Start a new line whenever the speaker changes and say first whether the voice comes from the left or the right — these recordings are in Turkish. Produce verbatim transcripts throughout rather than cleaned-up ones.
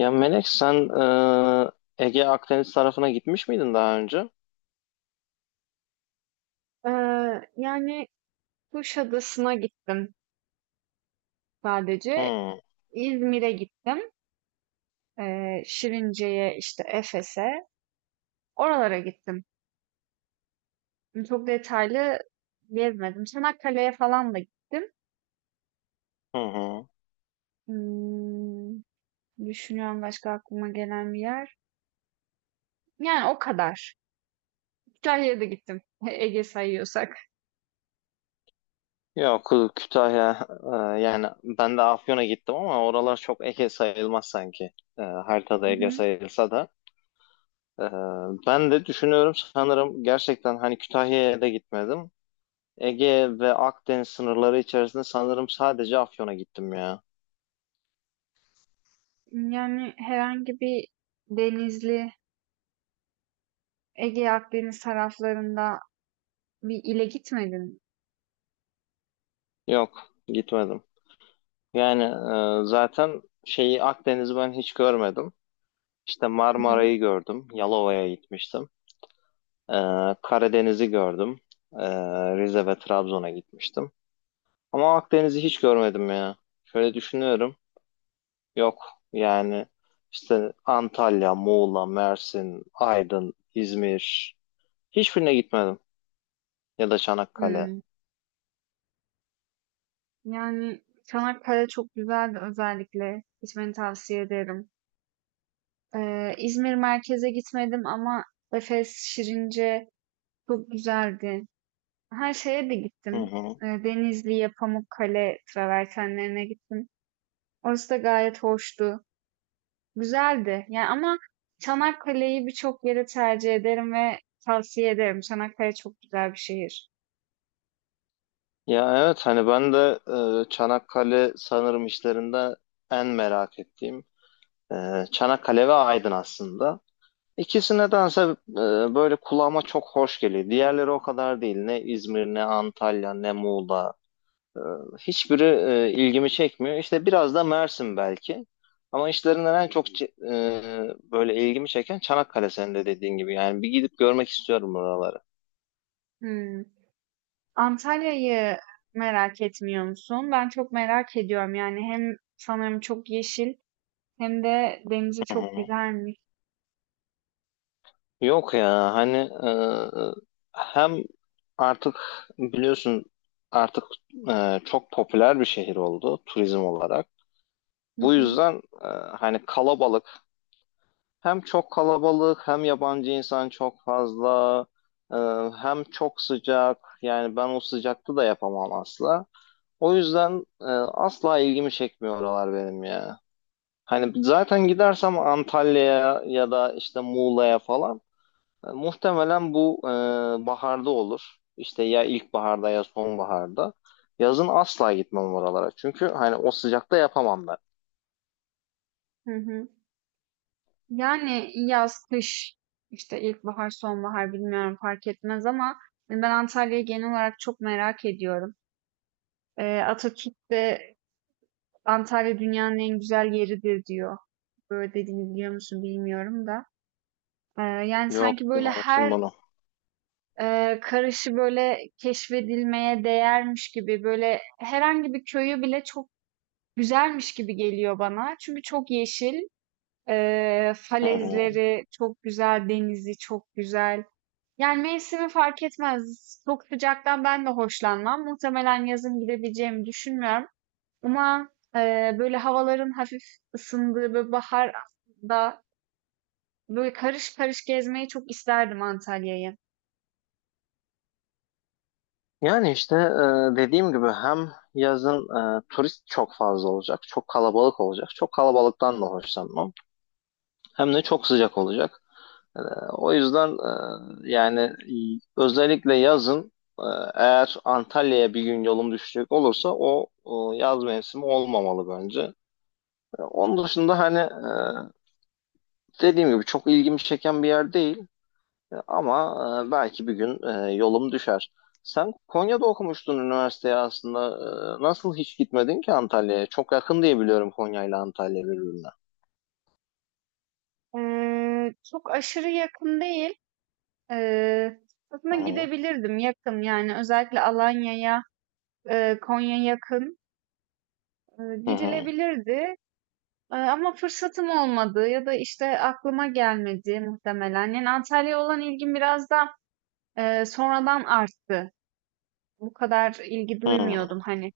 left: Ya Melek sen e, Ege Akdeniz tarafına gitmiş miydin daha önce?
right: Eee, yani Kuşadası'na gittim sadece.
left: Hı
right: İzmir'e gittim. Eee, Şirince'ye, işte Efes'e. Oralara gittim. Çok detaylı gezmedim. Çanakkale'ye falan da gittim.
left: hı hı.
right: Hmm, düşünüyorum başka aklıma gelen bir yer. Yani o kadar. Kütahya'ya da gittim. Ege sayıyorsak.
left: Yok Kütahya e, yani ben de Afyon'a gittim ama oralar çok Ege sayılmaz sanki. E, haritada
right: Hı
left: Ege
right: hı.
left: sayılsa da. E, Ben de düşünüyorum sanırım gerçekten hani Kütahya'ya da gitmedim. Ege ve Akdeniz sınırları içerisinde sanırım sadece Afyon'a gittim ya.
right: Yani herhangi bir denizli, Ege Akdeniz taraflarında bir ile gitmedin.
left: Yok gitmedim. Yani e, zaten şeyi Akdeniz'i ben hiç görmedim. İşte
right: Hı hı.
left: Marmara'yı gördüm. Yalova'ya gitmiştim. Ee, Karadeniz'i gördüm. Ee, Rize ve Trabzon'a gitmiştim. Ama Akdeniz'i hiç görmedim ya. Şöyle düşünüyorum. Yok yani işte Antalya, Muğla, Mersin, Aydın, İzmir. Hiçbirine gitmedim. Ya da Çanakkale.
right: Hmm. Yani Çanakkale çok güzeldi özellikle. Gitmeni tavsiye ederim. Ee, İzmir merkeze gitmedim ama Efes, Şirince çok güzeldi. Her şeye de
left: Hı
right: gittim.
left: hı.
right: Ee, Denizli'ye, Pamukkale travertenlerine gittim. Orası da gayet hoştu. Güzeldi. Yani ama Çanakkale'yi birçok yere tercih ederim ve tavsiye ederim. Çanakkale çok güzel bir şehir.
left: Ya evet hani ben de e, Çanakkale sanırım işlerinde en merak ettiğim e, Çanakkale ve Aydın aslında. İkisine dense e, böyle kulağıma çok hoş geliyor. Diğerleri o kadar değil. Ne İzmir, ne Antalya, ne Muğla. E, Hiçbiri e, ilgimi çekmiyor. İşte biraz da Mersin belki. Ama işlerinden en çok ce- e, böyle ilgimi çeken Çanakkale senin de dediğin gibi. Yani bir gidip görmek istiyorum buraları.
right: Hmm. Antalya'yı merak etmiyor musun? Ben çok merak ediyorum. Yani hem sanırım çok yeşil hem de denizi
left: Hı
right: çok
left: hı.
right: güzelmiş.
left: Yok ya hani e, hem artık biliyorsun artık e, çok popüler bir şehir oldu turizm olarak.
right: Hı
left: Bu
right: hı,
left: yüzden e, hani kalabalık. Hem çok kalabalık, hem yabancı insan çok fazla, e, hem çok sıcak. Yani ben o sıcakta da yapamam asla. O yüzden e, asla ilgimi çekmiyor oralar benim ya. Hani zaten gidersem Antalya'ya ya da işte Muğla'ya falan e, muhtemelen bu e, baharda olur. İşte ya ilkbaharda ya sonbaharda. Yazın asla gitmem oralara. Çünkü hani o sıcakta yapamam ben.
right: hı hı. Yani yaz, kış, işte ilkbahar, sonbahar bilmiyorum fark etmez ama ben Antalya'yı genel olarak çok merak ediyorum. Ee, Atatürk de Antalya dünyanın en güzel yeridir diyor. Böyle dediğini biliyor musun bilmiyorum da. Ee, yani sanki
left: Yok,
right: böyle
left: duymamıştım
right: her
left: bunu.
right: Eee, karışı böyle keşfedilmeye değermiş gibi böyle herhangi bir köyü bile çok güzelmiş gibi geliyor bana. Çünkü çok yeşil, eee,
left: Hı hı.
right: falezleri çok güzel, denizi çok güzel. Yani mevsimi fark etmez. Çok sıcaktan ben de hoşlanmam. Muhtemelen yazın gidebileceğimi düşünmüyorum. Ama eee, böyle havaların hafif ısındığı böyle bahar da böyle karış karış gezmeyi çok isterdim Antalya'yı.
left: Yani işte e, dediğim gibi hem yazın e, turist çok fazla olacak, çok kalabalık olacak. Çok kalabalıktan da hoşlanmam. Hem de çok sıcak olacak. E, O yüzden e, yani y- özellikle yazın e, eğer Antalya'ya bir gün yolum düşecek olursa o, o yaz mevsimi olmamalı bence. E, onun dışında hani e, dediğim gibi çok ilgimi çeken bir yer değil. E, Ama e, belki bir gün e, yolum düşer. Sen Konya'da okumuştun üniversiteye aslında. E, nasıl hiç gitmedin ki Antalya'ya? Çok yakın diye biliyorum Konya ile Antalya birbirine.
right: Eee, çok aşırı yakın değil. Eee,
left: Hı
right: aslında
left: hı,
right: gidebilirdim yakın yani özellikle Alanya'ya, eee, Konya yakın, eee,
left: hı hı,
right: gidilebilirdi. Eee, ama fırsatım olmadı ya da işte aklıma gelmedi muhtemelen. Yani Antalya'ya olan ilgim biraz da eee, sonradan arttı. Bu kadar ilgi duymuyordum, hani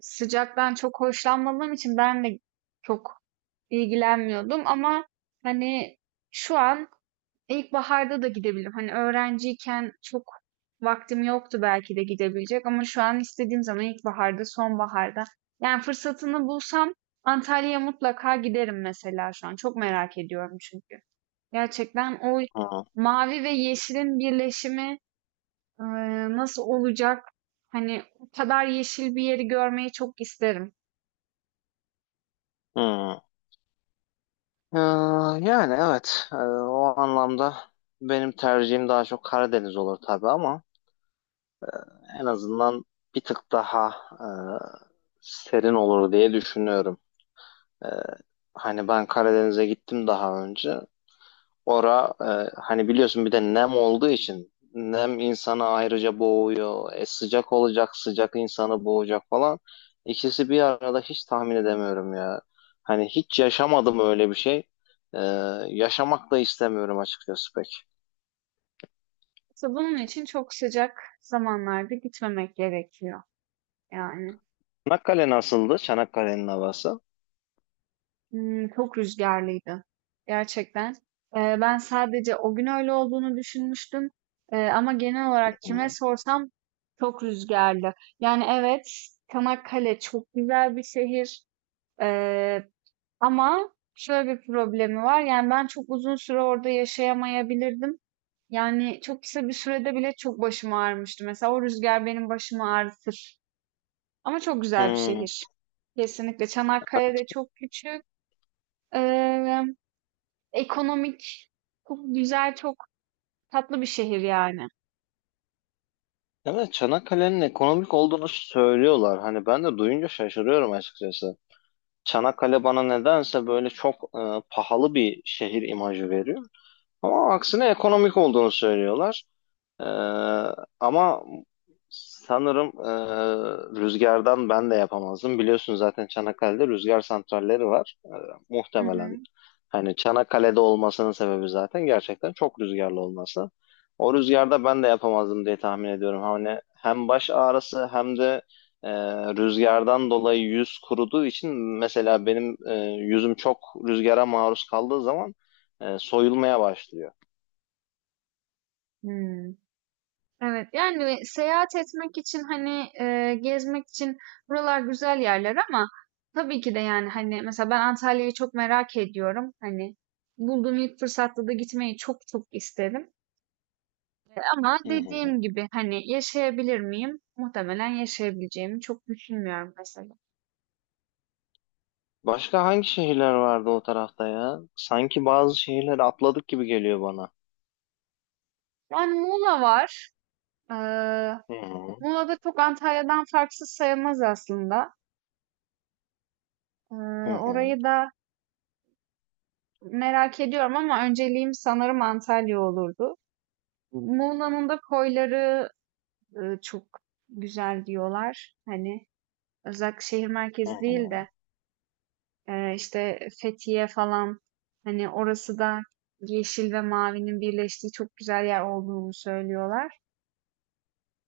right: sıcaktan çok hoşlanmadığım için ben de çok ilgilenmiyordum ama hani şu an İlkbaharda da gidebilirim. Hani öğrenciyken çok vaktim yoktu belki de gidebilecek ama şu an istediğim zaman ilkbaharda, sonbaharda. Yani fırsatını bulsam Antalya'ya mutlaka giderim mesela şu an. Çok merak ediyorum çünkü. Gerçekten o
left: hı hı,
right: mavi ve yeşilin birleşimi e, nasıl olacak? Hani o kadar yeşil bir yeri görmeyi çok isterim.
left: hı. Ee, Yani evet, e, o anlamda benim tercihim daha çok Karadeniz olur tabii ama en azından bir tık daha e, serin olur diye düşünüyorum. E, Hani ben Karadeniz'e gittim daha önce. Ora e, hani biliyorsun bir de nem olduğu için nem insanı ayrıca boğuyor. E, sıcak olacak, sıcak insanı boğacak falan. İkisi bir arada hiç tahmin edemiyorum ya. Hani hiç yaşamadım öyle bir şey. E, Yaşamak da istemiyorum açıkçası pek.
right: İşte bunun için çok sıcak zamanlarda gitmemek gerekiyor yani.
left: Çanakkale nasıldı? Çanakkale'nin havası.
right: Hımm, çok rüzgarlıydı gerçekten. Eee, ben sadece o gün öyle olduğunu düşünmüştüm, eee, ama genel olarak kime
left: Hı.
right: sorsam çok rüzgarlı. Yani evet, Çanakkale çok güzel bir şehir, eee, ama şöyle bir problemi var, yani ben çok uzun süre orada yaşayamayabilirdim. Yani çok kısa bir sürede bile çok başım ağrımıştı. Mesela o rüzgar benim başımı ağrıtır ama çok güzel bir
left: Hmm.
right: şehir. Kesinlikle. Çanakkale de çok küçük. Eee Ekonomik, çok güzel, çok tatlı bir şehir yani.
left: Evet, Çanakkale'nin ekonomik olduğunu söylüyorlar. Hani ben de duyunca şaşırıyorum açıkçası. Çanakkale bana nedense böyle çok e, pahalı bir şehir imajı veriyor. Ama aksine ekonomik olduğunu söylüyorlar. Ee, Ama sanırım e, rüzgardan ben de yapamazdım. Biliyorsun zaten Çanakkale'de rüzgar santralleri var. Ee,
right: Hı
left: muhtemelen
right: hı.
left: hani Çanakkale'de olmasının sebebi zaten gerçekten çok rüzgarlı olması. O rüzgarda ben de yapamazdım diye tahmin ediyorum. Hani hem baş ağrısı hem de e, rüzgardan dolayı yüz kuruduğu için mesela benim e, yüzüm çok rüzgara maruz kaldığı zaman e, soyulmaya başlıyor.
right: Hmm. Evet, yani seyahat etmek için hani e, gezmek için buralar güzel yerler ama tabii ki de, yani hani mesela ben Antalya'yı çok merak ediyorum. Hani bulduğum ilk fırsatta da gitmeyi çok çok isterim. Ama
left: Hı hı.
right: dediğim gibi hani yaşayabilir miyim? Muhtemelen yaşayabileceğimi çok düşünmüyorum mesela.
left: Başka hangi şehirler vardı o tarafta ya? Sanki bazı şehirleri atladık gibi geliyor bana.
right: Yani Muğla var. Ee,
left: Hı hı.
right: Muğla da çok Antalya'dan farksız sayılmaz aslında. Ee,
left: Hı
right: orayı
left: hı.
right: da merak ediyorum ama önceliğim sanırım Antalya olurdu. Muğla'nın da koyları e, çok güzel diyorlar. Hani özellikle şehir
left: Hı
right: merkezi değil
left: hı.
right: de, e, işte Fethiye falan, hani orası da yeşil ve mavinin birleştiği çok güzel yer olduğunu söylüyorlar.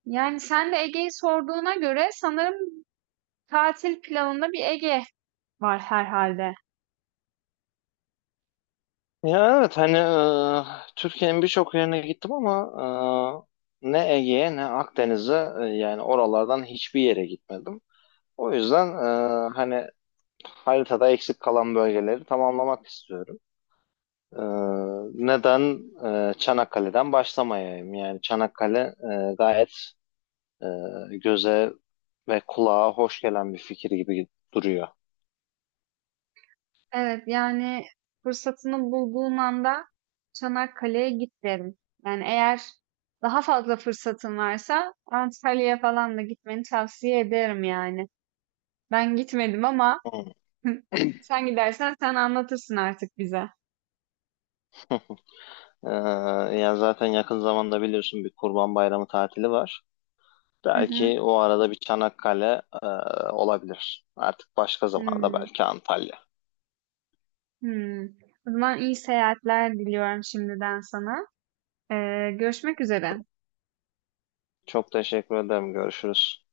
right: Yani sen de Ege'yi sorduğuna göre sanırım tatil planında bir Ege var herhalde.
left: Ya evet hani e, Türkiye'nin birçok yerine gittim ama e, ne Ege'ye ne Akdeniz'e e, yani oralardan hiçbir yere gitmedim. O yüzden e, hani haritada eksik kalan bölgeleri tamamlamak istiyorum. E, Neden e, Çanakkale'den başlamayayım? Yani Çanakkale e, gayet e, göze ve kulağa hoş gelen bir fikir gibi duruyor.
right: Evet, yani fırsatını bulduğun anda Çanakkale'ye git derim. Yani eğer daha fazla fırsatın varsa Antalya'ya falan da gitmeni tavsiye ederim yani. Ben gitmedim ama sen gidersen sen anlatırsın artık bize.
left: Ee, Yani zaten yakın zamanda biliyorsun bir Kurban Bayramı tatili var.
right: Hı hı.
left: Belki o arada bir Çanakkale e, olabilir. Artık başka zamanda
right: Hmm,
left: belki Antalya.
right: hmm. O zaman iyi seyahatler diliyorum şimdiden sana. Ee, görüşmek üzere.
left: Çok teşekkür ederim. Görüşürüz.